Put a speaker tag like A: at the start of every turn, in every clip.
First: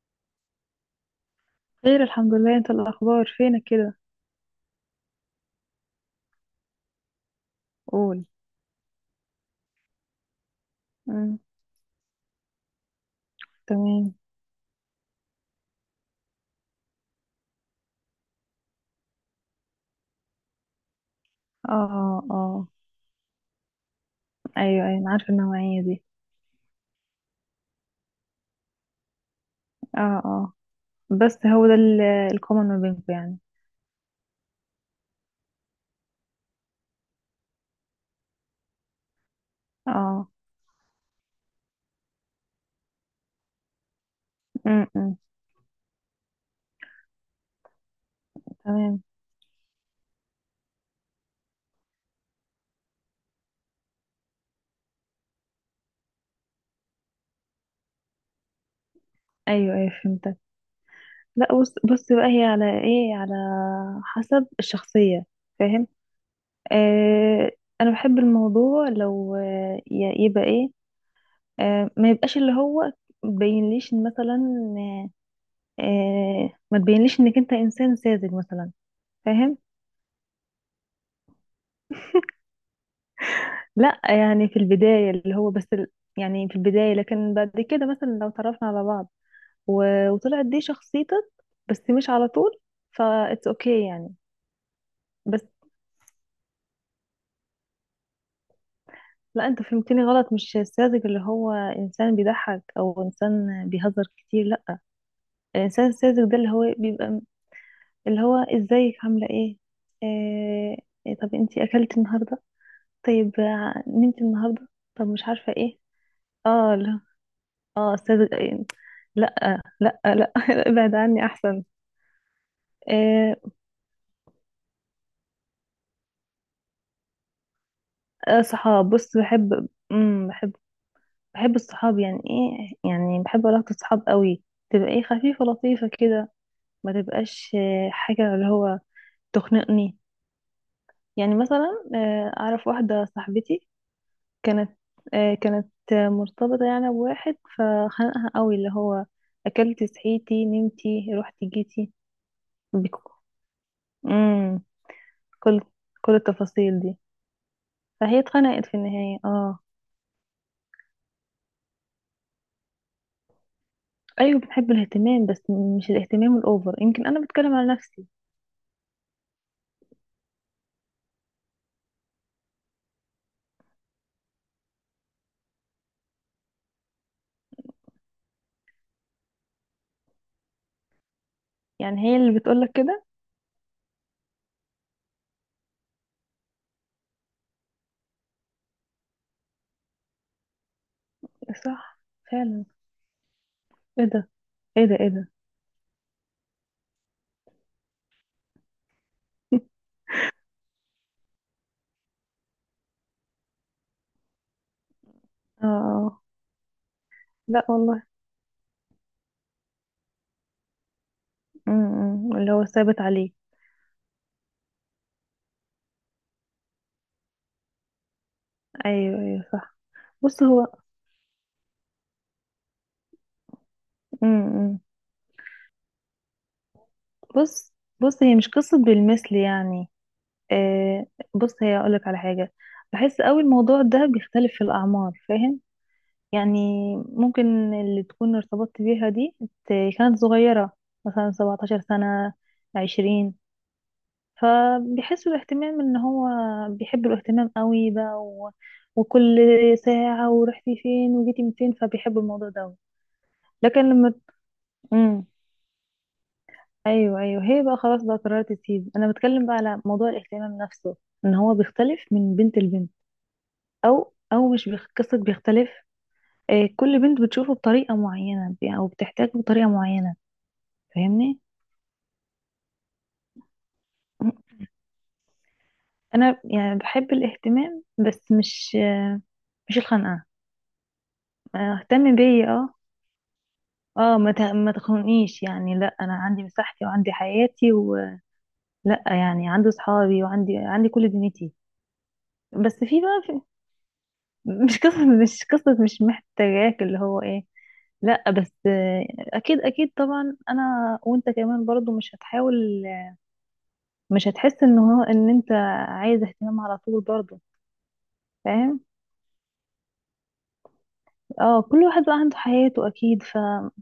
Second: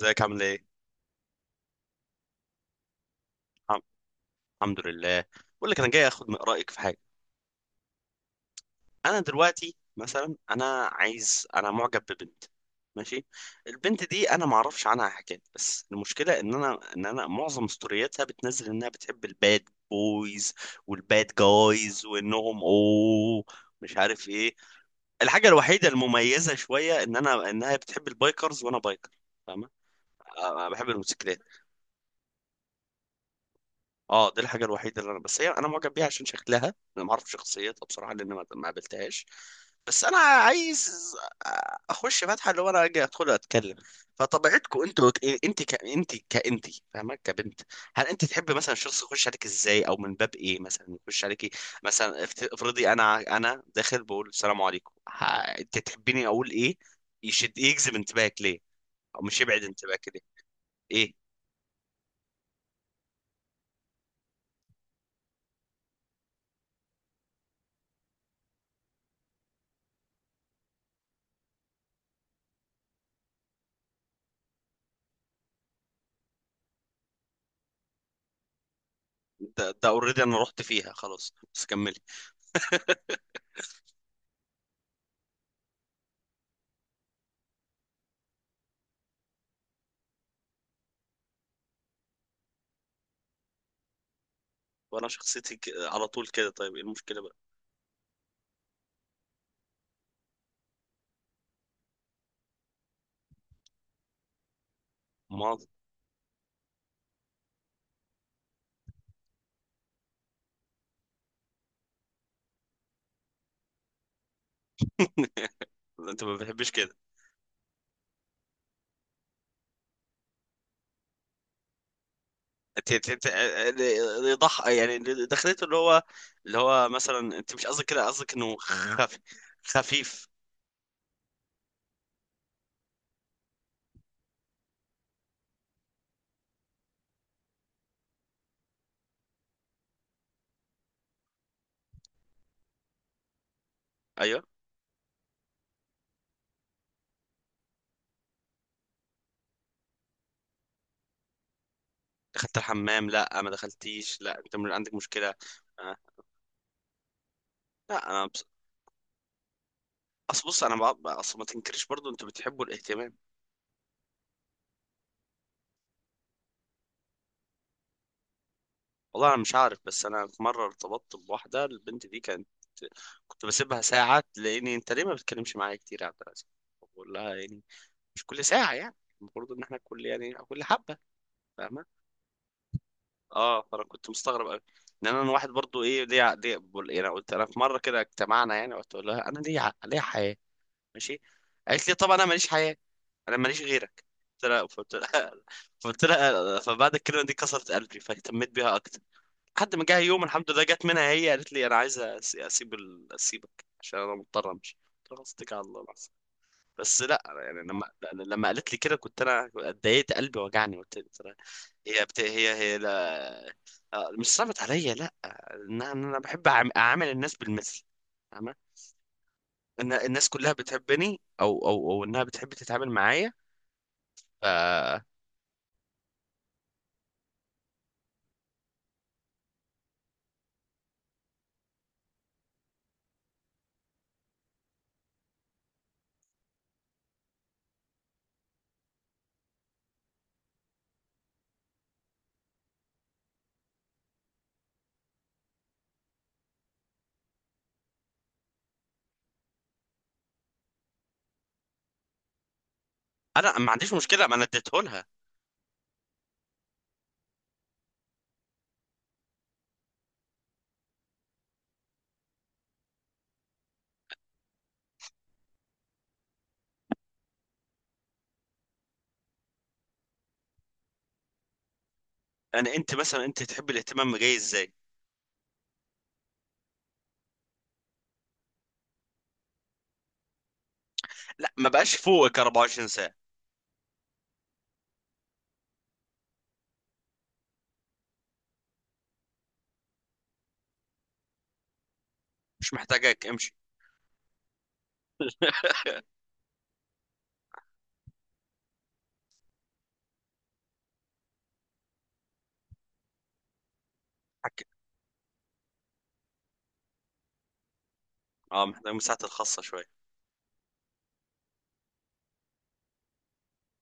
A: ازيك عامل ايه؟
B: خير، الحمد لله. انت الاخبار، فينك
A: الحم-
B: كده؟
A: الحمد لله. بقول لك انا جاي اخد من رايك في حاجه.
B: قول.
A: انا دلوقتي مثلا انا
B: مم.
A: عايز انا معجب ببنت. ماشي. البنت
B: تمام.
A: دي انا ما اعرفش عنها حاجات، بس المشكله ان انا ان انا معظم ستورياتها بتنزل انها بتحب الباد بويز والباد جايز
B: اه،
A: وانهم
B: اه.
A: مش عارف ايه.
B: ايوه، ايوه، انا عارفه
A: الحاجه
B: النوعيه
A: الوحيده
B: دي.
A: المميزه شويه ان انا انها بتحب البايكرز وانا بايكر، فاهمه.
B: اه، اه.
A: أنا بحب الموتوسيكلات.
B: بس هو ده الكومن ما بينكم يعني.
A: اه دي الحاجه الوحيده اللي انا بس هي انا معجب بيها عشان شكلها. انا ما اعرف شخصيتها بصراحه لان ما قابلتهاش. بس انا
B: اه.
A: عايز اخش فاتحه اللي هو انا اجي ادخل اتكلم. فطبيعتكم انتوا
B: امم.
A: ك- انت ك... انت كانت فاهمه كبنت، هل انت تحب مثلا الشخص
B: تمام.
A: يخش عليك ازاي، او من باب ايه مثلا يخش عليكي؟ مثلا افرضي انا داخل بقول السلام عليكم انت تحبيني اقول ايه؟ يجذب انتباهك ليه، او مش يبعد
B: ايوه، ايوه،
A: انتباهك ليه.
B: فهمتك.
A: ايه
B: لا، بص بص بقى، هي على ايه، على حسب الشخصيه. فاهم. آه. انا بحب الموضوع لو يبقى ايه. ما يبقاش اللي هو بينليش مثلا. آه. ما تبينليش انك انت انسان ساذج مثلا. فاهم.
A: ده اوريدي انا رحت فيها خلاص، بس كملي.
B: لا، يعني في البداية اللي هو بس ال... يعني في البداية، لكن بعد كده مثلا لو تعرفنا على بعض و... وطلعت دي شخصيتك، بس مش على طول. فا اتس اوكي يعني.
A: وانا
B: بس.
A: شخصيتي على طول كده، طيب ايه المشكله بقى؟
B: لا، انت فهمتني غلط. مش الساذج اللي هو انسان بيضحك او انسان بيهزر كتير، لا.
A: ما
B: الانسان الساذج ده اللي هو بيبقى م- اللي هو ازيك، عاملة ايه؟ آه... إيه، طب انتي اكلت النهاردة؟ طيب، نمت النهاردة؟ طب مش عارفة ايه.
A: انت ما بتحبش
B: اه.
A: كده.
B: اه استاذ. لا. لا، لا، ابعد عني احسن.
A: انت
B: إيه.
A: اللي ضح يعني اللي دخلته اللي هو اللي هو مثلا انت مش قصدك كده، قصدك انه
B: صحاب. بص،
A: خفيف.
B: بحب الصحاب. يعني ايه، يعني بحب علاقة الصحاب قوي. تبقى ايه، خفيفة لطيفة كده. ما تبقاش حاجة اللي هو تخنقني. يعني مثلا، اعرف واحدة صاحبتي
A: ايوه.
B: كانت، مرتبطة يعني بواحد فخنقها قوي. اللي هو اكلتي، صحيتي، نمتي، رحتي، جيتي.
A: دخلت الحمام؟
B: بك-
A: لا، ما دخلتيش، لا انت
B: امم
A: من عندك مشكله.
B: كل
A: آه.
B: كل التفاصيل دي.
A: لا
B: فهي
A: انا بص.
B: اتخنقت في النهاية. اه.
A: اصل بص انا بع- اصل ما تنكرش برضو انتوا بتحبوا الاهتمام.
B: ايوه، بنحب الاهتمام، بس مش الاهتمام الاوفر. يمكن انا بتكلم على نفسي.
A: والله انا مش عارف، بس انا في مره ارتبطت بواحده، البنت دي كانت كنت بسيبها ساعه تلاقيني: انت ليه ما بتكلمش معايا كتير يا عبد العزيز؟ بقول لها يعني مش كل ساعة يعني، المفروض ان احنا كل يعني كل حبة، فاهمة.
B: يعني هي اللي بتقولك كده؟
A: اه فانا كنت مستغرب قوي ان انا واحد برضو، ايه ليه ليه بقول- يعني قلت انا في مرة كده اجتمعنا يعني قلت لها: انا ليه ليه حياة؟ ماشي. قالت لي:
B: صح.
A: طبعا انا ماليش
B: فعلا.
A: حياة، انا ماليش
B: ايه
A: غيرك.
B: ده،
A: قلت لها،
B: ايه
A: فقلت
B: ده، ايه ده.
A: لها فقلت لها، فبعد الكلمة دي كسرت قلبي فاهتميت بيها اكتر. لحد ما جه يوم الحمد لله جت منها هي قالت لي: انا عايزة اسيبك عشان انا مضطر امشي. قلت لها: اتكل على
B: اه.
A: الله.
B: آه.
A: بس لا أنا يعني
B: لا
A: لما
B: والله.
A: لما قالت لي كده كنت انا اتضايقت، قلبي وجعني، قلت لي ترى. هي بت...
B: اللي
A: هي
B: هو
A: هي
B: ثابت عليه.
A: لا، آه، مش صعبت عليا، لا ان انا إن أنا بحب اعامل الناس بالمثل، فاهمة؟
B: ايوه، ايوه، صح.
A: ان الناس
B: بص
A: كلها
B: هو.
A: بتحبني، او او انها بتحب تتعامل معايا.
B: امم.
A: ف
B: بص. بص، هي مش قصة بالمثل يعني. آه. بص، هي اقولك على حاجة. بحس قوي الموضوع ده بيختلف في الاعمار، فاهم؟ يعني ممكن اللي تكون ارتبطت بيها دي ت- كانت صغيرة، مثلا 17 سنة، 20. فبيحسوا الاهتمام ان هو، بيحبوا الاهتمام قوي بقى، و... وكل ساعة ورحتي فين وجيتي من فين، فبيحبوا الموضوع ده أوي.
A: انا ما
B: لكن
A: عنديش
B: لما،
A: مشكله، ما انا اديته لها.
B: امم، ايوه، ايوه، هي بقى خلاص بقى قررت تسيب. انا بتكلم بقى على موضوع الاهتمام نفسه، ان هو بيختلف من بنت لبنت، او مش قصة بيختلف. كل بنت بتشوفه بطريقة معينة، او بتحتاجه بطريقة معينة. فاهمني؟
A: يعني انت مثلا انت تحب الاهتمام جاي ازاي؟
B: انا يعني بحب الاهتمام، بس مش الخنقه.
A: لا ما بقاش
B: اهتم
A: فوقك
B: بيا، اه.
A: 24 ساعه،
B: اه، ما تخنقنيش يعني. لا، انا عندي مساحتي وعندي حياتي ولا، يعني عندي صحابي، وعندي كل دنيتي.
A: مش
B: بس في بقى
A: محتاجك،
B: في.
A: امشي.
B: مش قصة مش محتاجاك، اللي هو ايه. لا بس اكيد، اكيد طبعا. انا وانت كمان برضو مش هتحاول، مش هتحس
A: حك-
B: ان انت عايز اهتمام على طول برضو،
A: اه
B: فاهم؟
A: محتاج مساحتي الخاصه شويه.
B: اه، كل واحد بقى عنده حياته اكيد. فبحس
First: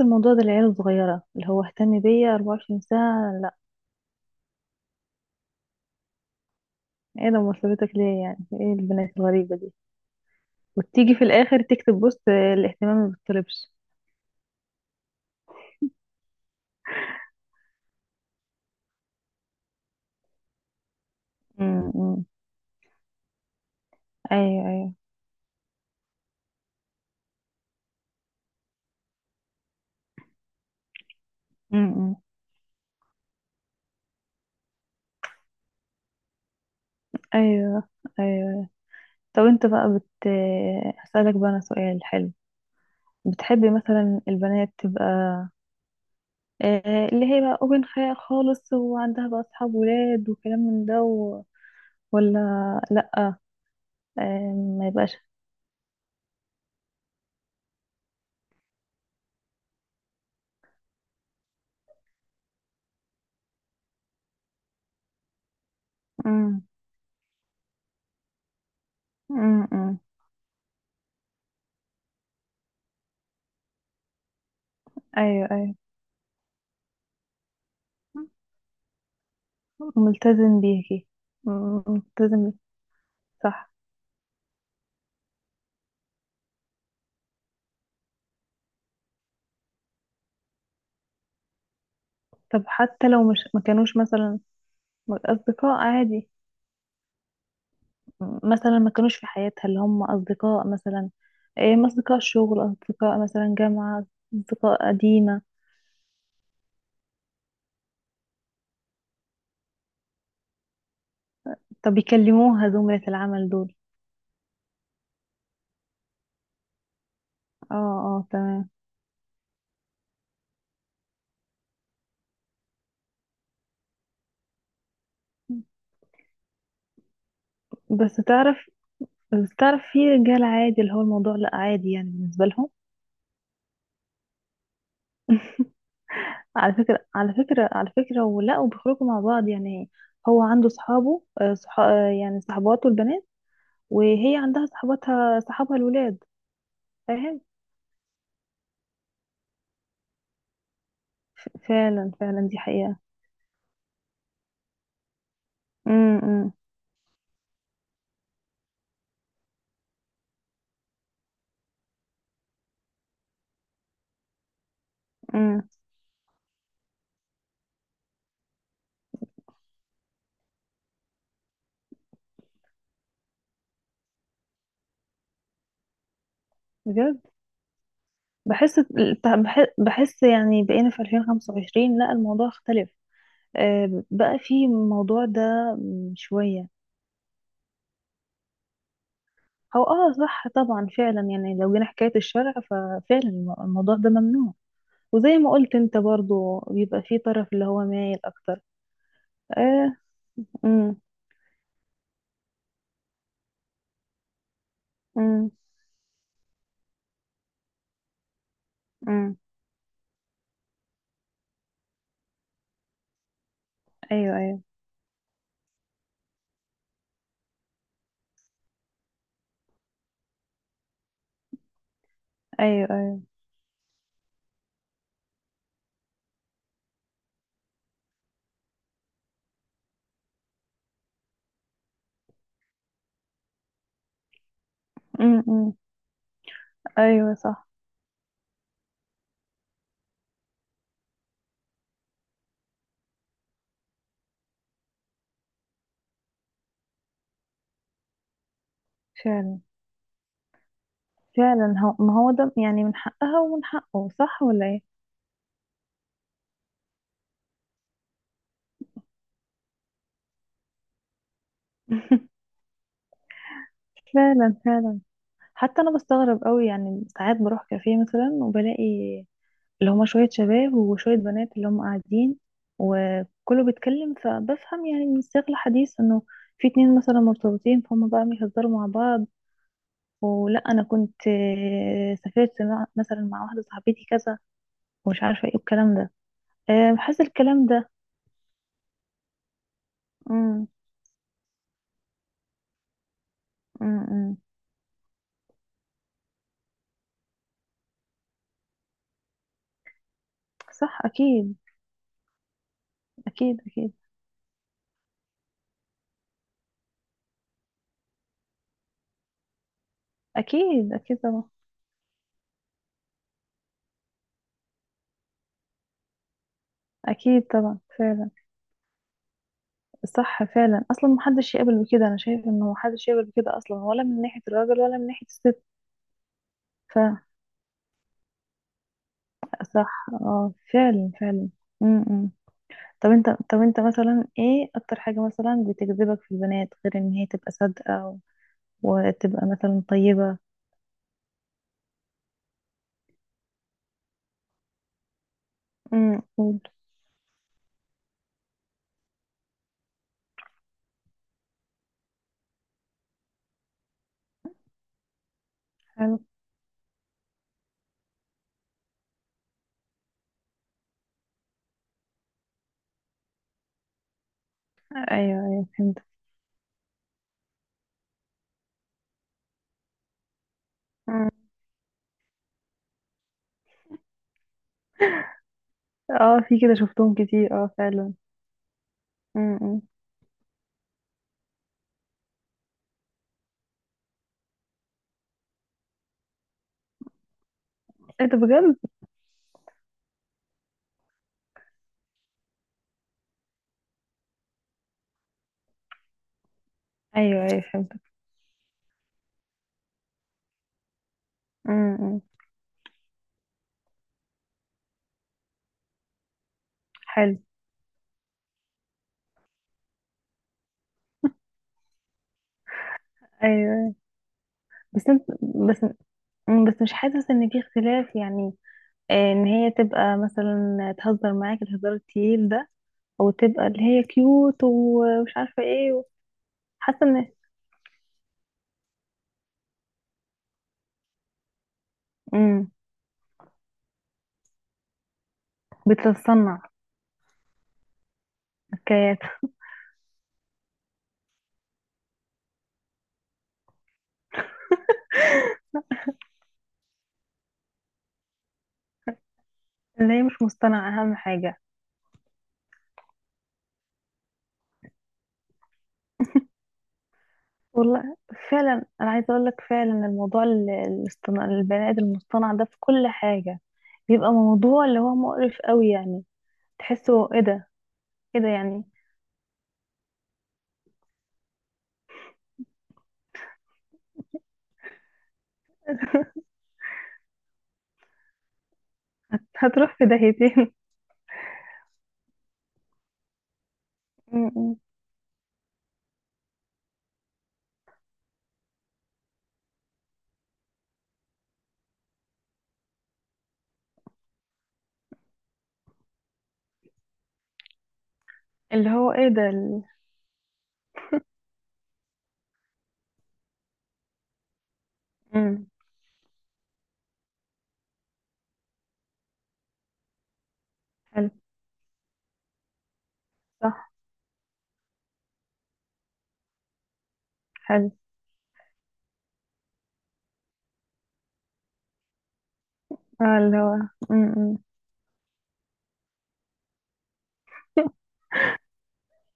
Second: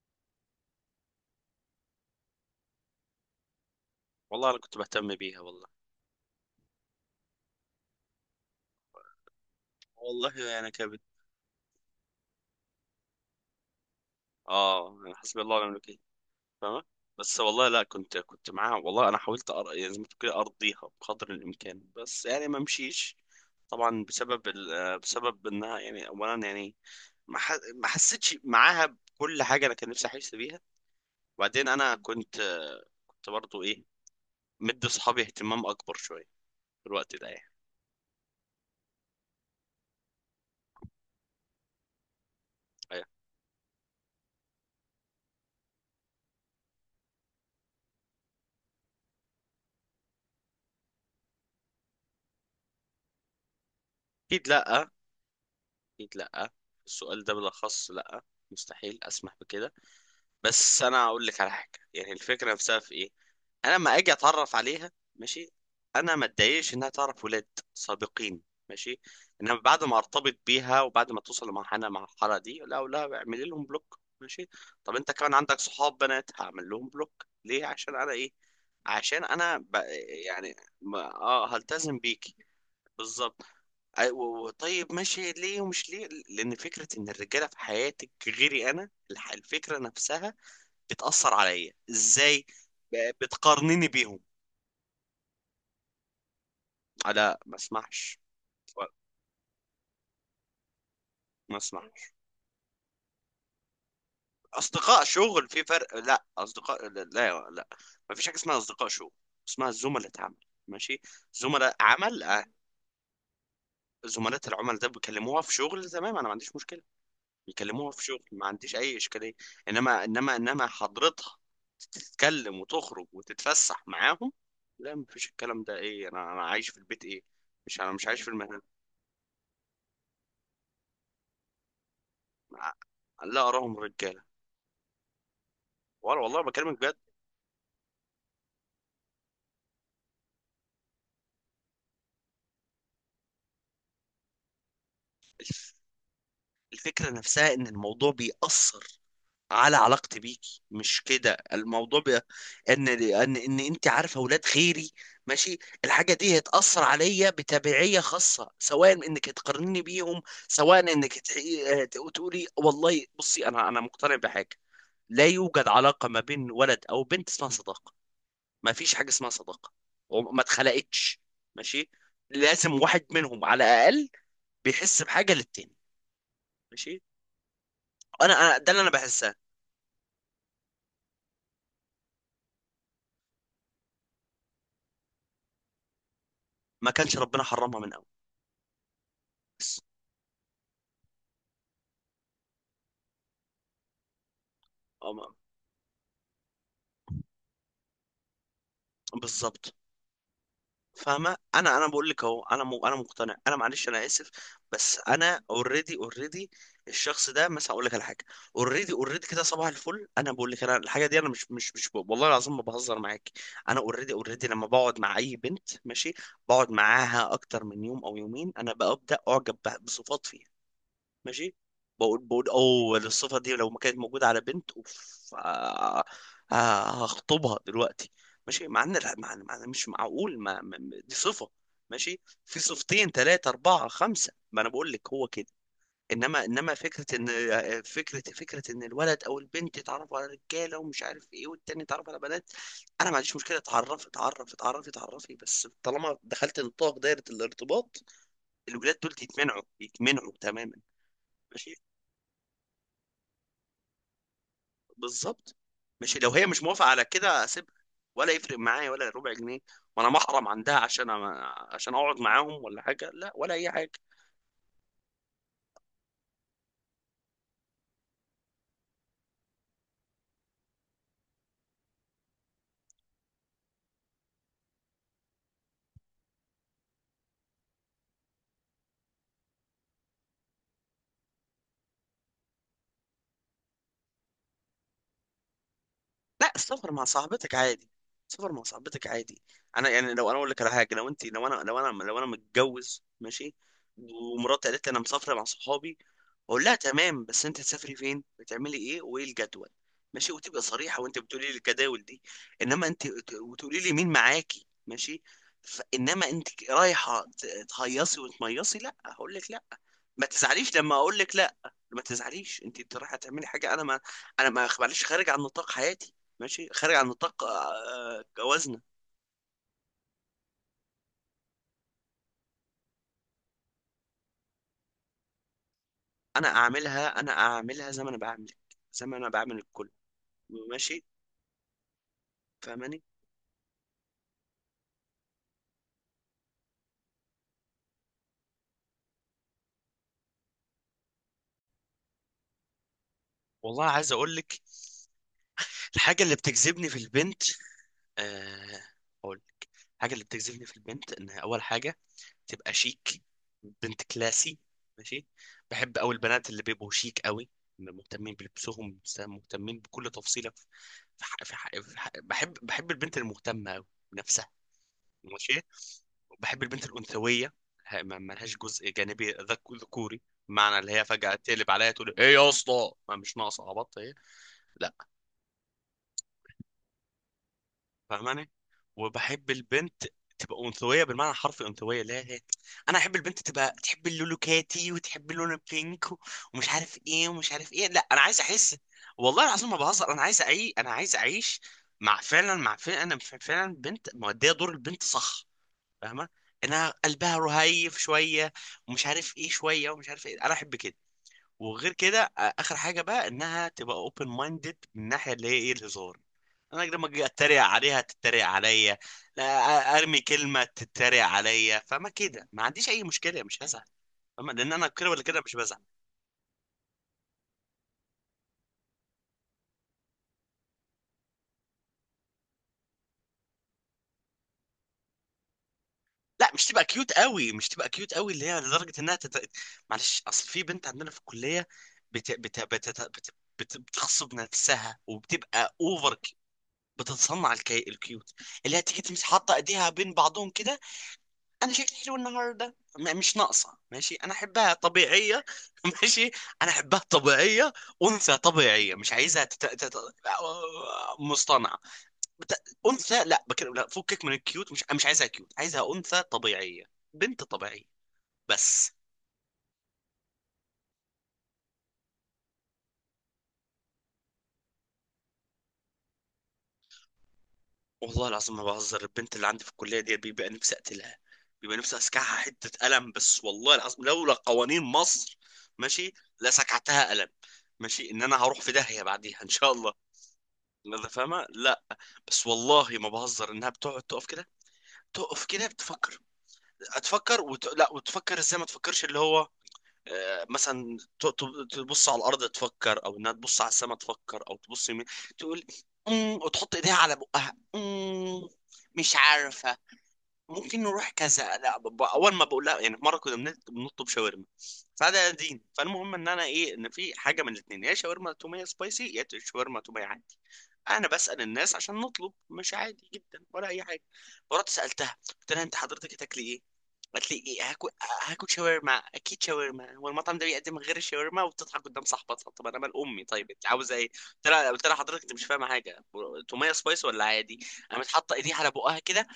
B: الموضوع ده، العيال الصغيره اللي هو اهتم بيا 24 ساعه، لا.
A: والله انا كنت بهتم بيها والله،
B: ايه ده، مرتبطك ليه يعني؟ ايه البنات الغريبه دي؟
A: والله انا يعني،
B: وتيجي في الاخر تكتب بوست الاهتمام ما بيطلبش.
A: اه يعني حسبي الله ونعم الوكيل، فاهمة؟ بس والله لا، كنت معاها والله، انا حاولت يعني زي ما تقول كده ارضيها بقدر الامكان،
B: امم. أمم.
A: بس يعني ما مشيش. طبعا بسبب
B: ايوه،
A: ال...
B: ايوه.
A: آه، بسبب انها يعني اولا يعني ما حسيتش معاها بكل حاجه، انا كان نفسي احس بيها. وبعدين
B: امم.
A: انا
B: أمم.
A: كنت، كنت برضو ايه مدي اصحابي اهتمام اكبر شويه في الوقت ده يعني.
B: ايوه، ايوه، طب انت بقى بت، هسألك بقى انا سؤال حلو.
A: أيوة.
B: بتحبي مثلا البنات تبقى اللي هي بقى اوبن خيال خالص، وعندها بقى اصحاب ولاد وكلام من ده و... ولا لا؟
A: اكيد
B: آه، ما
A: لا،
B: يبقاش.
A: اكيد لا، السؤال ده بالاخص لا، مستحيل اسمح بكده. بس انا اقول لك على حاجه، يعني الفكره نفسها في ايه، انا لما اجي اتعرف عليها ماشي، انا ما
B: امم.
A: اتضايقش انها تعرف ولاد سابقين. ماشي. انما
B: امم.
A: بعد ما
B: أمم.
A: ارتبط بيها وبعد ما توصل لمرحله مع المرحله دي لا لا، اعملي لهم بلوك. ماشي. طب انت كمان
B: ايوه،
A: عندك
B: ايوه،
A: صحاب بنات، هعمل لهم بلوك ليه؟ عشان انا ايه؟ عشان انا ب... يعني
B: ملتزم
A: ما...
B: بيكي.
A: اه هلتزم بيكي،
B: ملتزم بيكي.
A: بالظبط.
B: صح.
A: طيب ماشي، ليه ومش ليه؟ لان فكره ان الرجاله في حياتك غيري انا، الفكره نفسها بتأثر عليا ازاي؟
B: طب حتى لو مش ما
A: بتقارنيني
B: كانوش
A: بيهم.
B: مثلا اصدقاء عادي؟
A: آه، لا ما اسمعش،
B: مثلا ما كانوش في حياتها اللي هم اصدقاء مثلا،
A: ما
B: ايه، ما
A: اسمعش.
B: اصدقاء شغل، اصدقاء مثلا جامعة، اصدقاء
A: اصدقاء
B: قديمة.
A: شغل في فرق، لا اصدقاء لا لا لا. ما فيش حاجه اسمها اصدقاء شغل، اسمها زملاء عمل. ماشي. زملاء
B: طب
A: عمل. آه.
B: يكلموها زملاء العمل دول؟
A: زملاء العمل ده بيكلموها في شغل، تمام، انا ما عنديش مشكله.
B: اه.
A: بيكلموها في شغل
B: اه،
A: ما
B: تمام.
A: عنديش اي اشكاليه. انما حضرتها تتكلم وتخرج وتتفسح معاهم، لا ما فيش الكلام ده، ايه؟ انا انا عايش في البيت، ايه؟ مش انا مش
B: بس
A: عايش في المه.
B: تعرف، في رجال عادي اللي هو الموضوع لا عادي يعني بالنسبة لهم.
A: لا أراهم رجالة، ولا والله
B: على
A: بكلمك بجد.
B: فكرة، ولا وبيخرجوا مع بعض يعني. هو عنده صحابه يعني صحباته البنات، وهي عندها صحباتها،
A: الف-
B: صحابها الولاد.
A: الفكرة
B: فاهم؟
A: نفسها إن الموضوع بيأثر على علاقتي بيكي، مش كده؟ الموضوع
B: فعلا،
A: بي.
B: فعلا، دي
A: إن
B: حقيقة.
A: إن إن أنت عارفة أولاد غيري، ماشي، الحاجة
B: امم.
A: دي
B: امم.
A: هتأثر عليا بتبعية، خاصة سواء إنك تقارني بيهم، سواء إنك تقولي والله بصي، أنا مقتنع بحاجة، لا
B: امم.
A: يوجد علاقة ما بين ولد أو بنت اسمها صداقة. ما فيش حاجه اسمها صداقه، وما اتخلقتش. ماشي. لازم واحد منهم على الاقل بيحس بحاجه للتاني، ماشي.
B: بجد.
A: انا ده
B: بحس،
A: اللي انا بحسها،
B: بحس يعني بقينا في 2025، لا، الموضوع اختلف. بقى في الموضوع ده، شوية.
A: ما كانش ربنا حرمها من اول بس.
B: هو اه، صح طبعا، فعلا. يعني لو جينا حكاية الشرع ففعلا الموضوع ده ممنوع.
A: أو ما-
B: وزي ما قلت انت برضو، بيبقى في طرف اللي هو مايل اكتر.
A: بالظبط.
B: اه. امم.
A: فاهمه، انا بقول لك اهو، انا انا مقتنع، انا معلش انا اسف، بس انا
B: امم.
A: اوريدي الشخص ده مثلا اقول لك على حاجه، اوريدي
B: امم.
A: كده صباح الفل انا بقول لك انا الحاجه دي انا مش والله العظيم ما بهزر معاك. انا اوريدي
B: ايوه،
A: اوريدي
B: ايوه.
A: لما بقعد مع اي بنت ماشي، بقعد معاها اكتر من يوم او يومين انا ببدا اعجب بصفات فيها. ماشي. بقول
B: ايوه،
A: اوه،
B: ايوه.
A: الصفة دي لو ما كانت موجودة على بنت اوف، آه، آه، هخطبها دلوقتي. ماشي، مع ان لا، مع مش معقول، دي صفة، ماشي، في صفتين ثلاثة أربعة خمسة، ما أنا بقول لك هو
B: امم.
A: كده.
B: امم.
A: إنما فكرة إن،
B: ايوه صح.
A: فكرة فكرة إن الولد أو البنت يتعرفوا على رجالة ومش عارف إيه، والتاني يتعرف على بنات. أنا ما عنديش مشكلة، اتعرف اتعرف اتعرف اتعرفي، بس طالما دخلت نطاق دايرة الارتباط الولاد دول
B: فعلا،
A: يتمنعوا، يتمنعوا تماما. ماشي،
B: فعلا. هو ما هو ده يعني، من حقها ومن حقه، صح ولا ايه؟
A: بالظبط. مش لو هي مش موافقه على كده اسيبها، ولا يفرق معايا ولا ربع جنيه، وانا محرم عندها عشان عشان اقعد معاهم، ولا حاجه لا، ولا اي حاجه.
B: فعلا، فعلا. حتى انا بستغرب قوي. يعني ساعات بروح كافيه مثلا وبلاقي اللي هما شويه شباب وشويه بنات اللي هم قاعدين وكله بيتكلم، فبفهم يعني من سياق الحديث انه في اتنين مثلا مرتبطين، فهم بقى بيهزروا مع بعض. ولا انا كنت سافرت مثلا مع واحده صاحبتي كذا، ومش عارفه ايه الكلام ده.
A: لا سافر مع
B: بحس
A: صاحبتك
B: الكلام ده.
A: عادي، سافر مع صاحبتك عادي، انا يعني لو انا اقول لك
B: امم.
A: على حاجه، لو انا متجوز ماشي،
B: امم.
A: ومراتي قالت لي انا مسافره مع صحابي، اقول لها تمام بس انت هتسافري فين، بتعملي ايه، وايه الجدول، ماشي، وتبقى
B: صح.
A: صريحه وانت بتقولي لي
B: اكيد،
A: الجداول دي، انما انت
B: اكيد.
A: وتقولي لي
B: اكيد،
A: مين معاكي، ماشي. فانما انت رايحه تهيصي وتميصي لا، هقول لك لا، ما تزعليش
B: اكيد.
A: لما اقول
B: اكيد
A: لك
B: طبعا.
A: لا، ما تزعليش. انت انت رايحه تعملي حاجه انا ما، انا ما معلش، خارج عن نطاق حياتي، ماشي، خارج عن
B: اكيد
A: نطاق، آه،
B: طبعا.
A: آه،
B: فعلا،
A: جوازنا.
B: صح، فعلا. اصلا محدش يقبل بكده. انا شايف انه محدش يقبل بكده اصلا، ولا من ناحيه الراجل ولا من ناحيه الست.
A: انا
B: ف،
A: اعملها، انا اعملها زي ما انا بعملك، زي ما انا بعمل الكل،
B: صح، اه،
A: ماشي،
B: فعلا، فعلا. امم.
A: فاهماني.
B: طب انت، مثلا ايه اكتر حاجه مثلا بتجذبك في البنات، غير ان هي تبقى صادقه وتبقى مثلا طيبه؟
A: والله عايز اقول لك الحاجه
B: امم،
A: اللي
B: قول.
A: بتجذبني في البنت، آه، اقول الحاجه اللي بتجذبني في البنت انها اول حاجه تبقى شيك، بنت كلاسي، ماشي. بحب قوي
B: حلو.
A: البنات اللي بيبقوا شيك قوي، مهتمين بلبسهم، مهتمين بكل تفصيلة في، في ح... في ح... في ح... بحب بحب البنت المهتمة قوي بنفسها،
B: ايوه،
A: ماشي.
B: ايوه، فهمت.
A: بحب البنت الأنثوية، ما لهاش جزء جانبي ذكوري، معنى اللي هي
B: أمم.
A: فجأة تقلب عليا تقول ايه يا اسطى، ما مش ناقصة عبط هي، لا،
B: اه، في كده شفتهم كتير، اه، فعلا.
A: فاهماني. وبحب
B: امم.
A: البنت تبقى انثويه بالمعنى الحرفي انثويه، لا هي انا احب البنت تبقى تحب اللون كاتي وتحب اللون البينك، و- ومش عارف ايه، ومش عارف ايه، لا انا
B: ايه ده،
A: عايز احس
B: بجد؟
A: والله العظيم ما بهزر، انا عايز اعيش، انا عايز اعيش مع فعلا، مع فعلا انا فعلا بنت مؤديه دور البنت، صح؟ فاهمه، انها قلبها
B: ايوه، ايوه، فهمت.
A: رهيف شويه ومش عارف ايه شويه ومش عارف ايه، انا احب كده. وغير
B: امم.
A: كده آه، اخر حاجه بقى انها تبقى اوبن مايندد من الناحيه اللي هي ايه الهزار، انا لما اجي
B: حلو.
A: اتريق عليها تتريق عليا، لا، آه، ارمي كلمه تتريق عليا، فما كده ما عنديش اي مشكله مش هزعل،
B: ايوه.
A: فاهمة؟ لان انا
B: بس
A: كده ولا
B: انت.
A: كده مش بزعل.
B: بس. بس مش حاسس ان في اختلاف يعني، ان هي تبقى مثلا تهزر معاك الهزار التقيل ده، او تبقى اللي هي كيوت ومش عارفه ايه
A: لا مش تبقى
B: حاسه
A: كيوت
B: ان،
A: قوي، مش تبقى كيوت قوي اللي هي لدرجه انها تت، معلش اصل في بنت عندنا في الكليه بت... بت...
B: امم.
A: بت... بت... بتغصب نفسها وبتبقى اوفر،
B: بتتصنع.
A: بتتصنع الكيوت، اللي هي تيجي
B: حكايات.
A: تمسك حاطه ايديها بين بعضهم كده، انا شكلي حلو النهارده، مش ناقصه، ماشي، انا احبها طبيعيه ماشي، انا احبها طبيعيه، انثى طبيعيه، مش عايزها
B: اللي هي مش مصطنعه اهم حاجه.
A: مصطنعه، بت، انثى، لا بكلم لا، فكك من الكيوت، مش مش عايزها كيوت، عايزها انثى طبيعيه، بنت طبيعيه.
B: والله. فعلا.
A: بس
B: انا عايزه اقول لك فعلا الموضوع الاصطناع، البني ادم المصطنع ده في كل حاجه بيبقى موضوع اللي هو مقرف قوي يعني. تحسه ايه ده.
A: والله
B: ايه ده
A: العظيم ما
B: يعني.
A: بهزر، البنت اللي عندي في الكليه دي بيبقى نفسي اقتلها، بيبقى نفسي اسكعها حته قلم، بس والله العظيم لولا قوانين مصر، ماشي، لسكعتها قلم. ماشي، ان انا هروح في داهيه بعديها ان شاء الله،
B: هتروح في داهيتين.
A: انت فاهمه، لا بس والله ما بهزر، انها بتقعد تقف كده،
B: م-. م.
A: تقف كده بتفكر، هتفكر لا، وتفكر ازاي؟ ما تفكرش اللي هو آه، مثلا تبص على الارض تفكر، او انها تبص على السماء تفكر، او تبص يمين، تقول امم، وتحط ايديها على بقها امم،
B: اللي هو
A: مش
B: ايه ده
A: عارفه.
B: ال...
A: ممكن نروح كذا لا، اول ما بقول لها يعني، مره كنا بنطلب شاورما فده دين،
B: م.
A: فالمهم ان انا ايه، ان في حاجه من الاثنين: يا شاورما توميه سبايسي، يا شاورما توميه عادي، انا
B: حلو.
A: بسال الناس عشان نطلب، مش عادي جدا ولا اي
B: صح.
A: حاجه. فرحت سالتها قلت لها: انت حضرتك هتاكلي ايه؟ قالت لي: ايه هاكل،
B: حلو.
A: هاكل شاورما اكيد، شاورما، هو المطعم ده بيقدم غير الشاورما؟ وبتضحك قدام صاحبتها. طب انا مال امي،
B: آه،
A: طيب
B: اللي
A: انت
B: هو
A: عاوزه ايه؟ قلت
B: م-. م.
A: لها، قلت لها: حضرتك انت مش فاهمه حاجه، توميه سبايس ولا عادي؟ قامت حاطه ايديها على بقها كده،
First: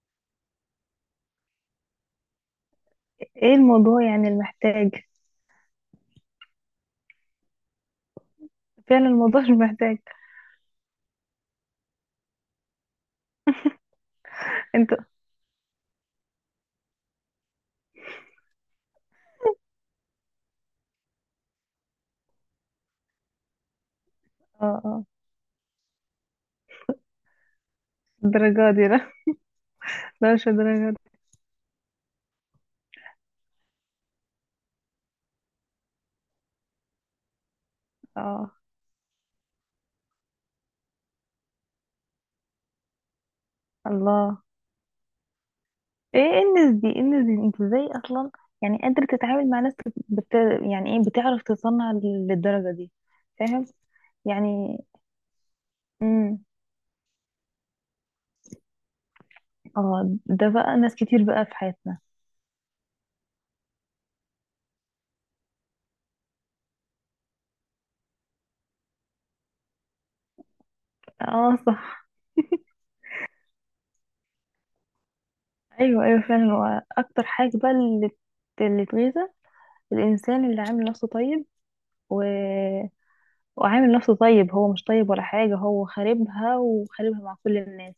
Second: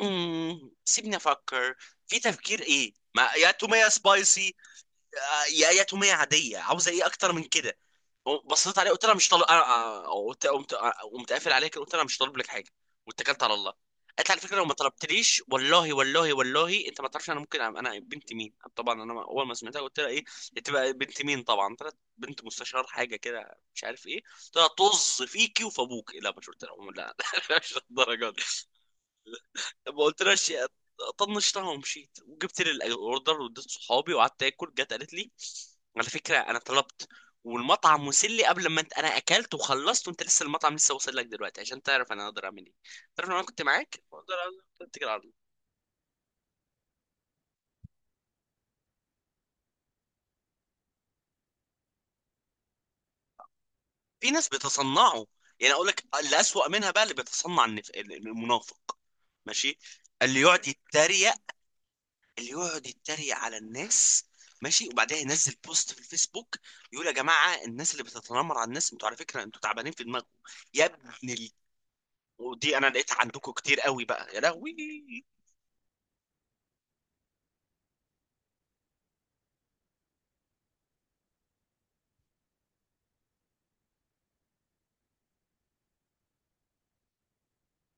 A: سيبني افكر، في تفكير ايه؟ ما يا
B: ايه
A: توميه
B: الموضوع يعني،
A: سبايسي،
B: المحتاج.
A: آه، يا يا توميه عاديه، عاوزه ايه اكتر من كده؟ بصيت عليه قلت
B: فعلا
A: لها: مش
B: الموضوع
A: طالب
B: مش
A: انا.
B: محتاج.
A: أنا- قلت قمت آه، قمت قافل عليها كده قلت لها: مش طالب لك حاجه، واتكلت على الله. قالت لي: على فكره لو ما
B: انت.
A: طلبتليش والله والله والله انت ما تعرفش انا ممكن انا بنت مين. طبعا انا اول ما سمعتها قلت لها: ايه، انت بقى بنت مين؟ طبعا طلعت بنت مستشار حاجه كده مش عارف ايه، قلت لها
B: اه، اه.
A: طز فيكي وفي ابوك، لا ما شفت لها، لا مش الدرجه.
B: الدرجة دي لا.
A: ما
B: لا، مش
A: قلتلهاش.
B: الدرجة دي.
A: طنشتها ومشيت وجبت لي الاوردر واديت صحابي وقعدت اكل، جت قالت لي: على فكره انا طلبت، والمطعم وصل لي
B: اه.
A: قبل ما انت، انا اكلت وخلصت وانت لسه المطعم لسه واصل لك دلوقتي عشان تعرف انا اقدر اعمل ايه، تعرف لو انا كنت معاك اقدر.
B: الله.
A: اتكل على الله.
B: ايه، إيه الناس دي، ايه الناس دي؟ انت ازاي اصلا يعني قادر تتعامل مع ناس بت... يعني ايه، بتعرف تصنع للدرجة دي؟ فاهم؟
A: في ناس
B: يعني.
A: بيتصنعوا، يعني اقول لك اللي
B: امم.
A: اسوأ منها بقى اللي بيتصنع، المنافق، ماشي،
B: اه،
A: اللي
B: ده
A: يقعد
B: بقى ناس كتير
A: يتريق،
B: بقى في حياتنا.
A: اللي يقعد يتريق على الناس ماشي، وبعدها ينزل بوست في الفيسبوك يقول: يا جماعه الناس اللي بتتنمر على الناس انتوا على فكره انتوا تعبانين في دماغكم، يا ابن ال.
B: اه، صح.
A: ودي انا لقيتها عندكم كتير قوي بقى يا لهوي.
B: ايوه، ايوه، فعلا. هو اكتر حاجة بقى اللي، اللي تغيظه، الانسان اللي عامل نفسه طيب و... وعامل نفسه طيب هو مش طيب ولا حاجة. هو خاربها، وخاربها مع كل الناس،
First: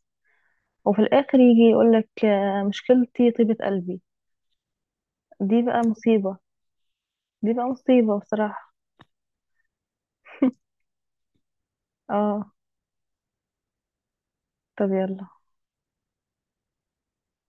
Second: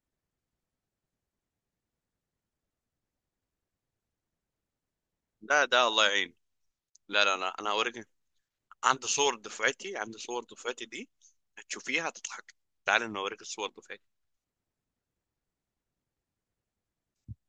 B: وفي الاخر يجي يقولك مشكلتي طيبة قلبي. دي
A: لا
B: بقى
A: ده الله يعين.
B: مصيبة.
A: لا لا
B: دي
A: لا
B: بقى
A: انا اوريك،
B: مصيبة بصراحة.
A: عندي صور دفعتي، عندي صور دفعتي دي هتشوفيها
B: اه.
A: هتضحك، تعال انا اوريك الصور دفعتي.
B: طب يلا.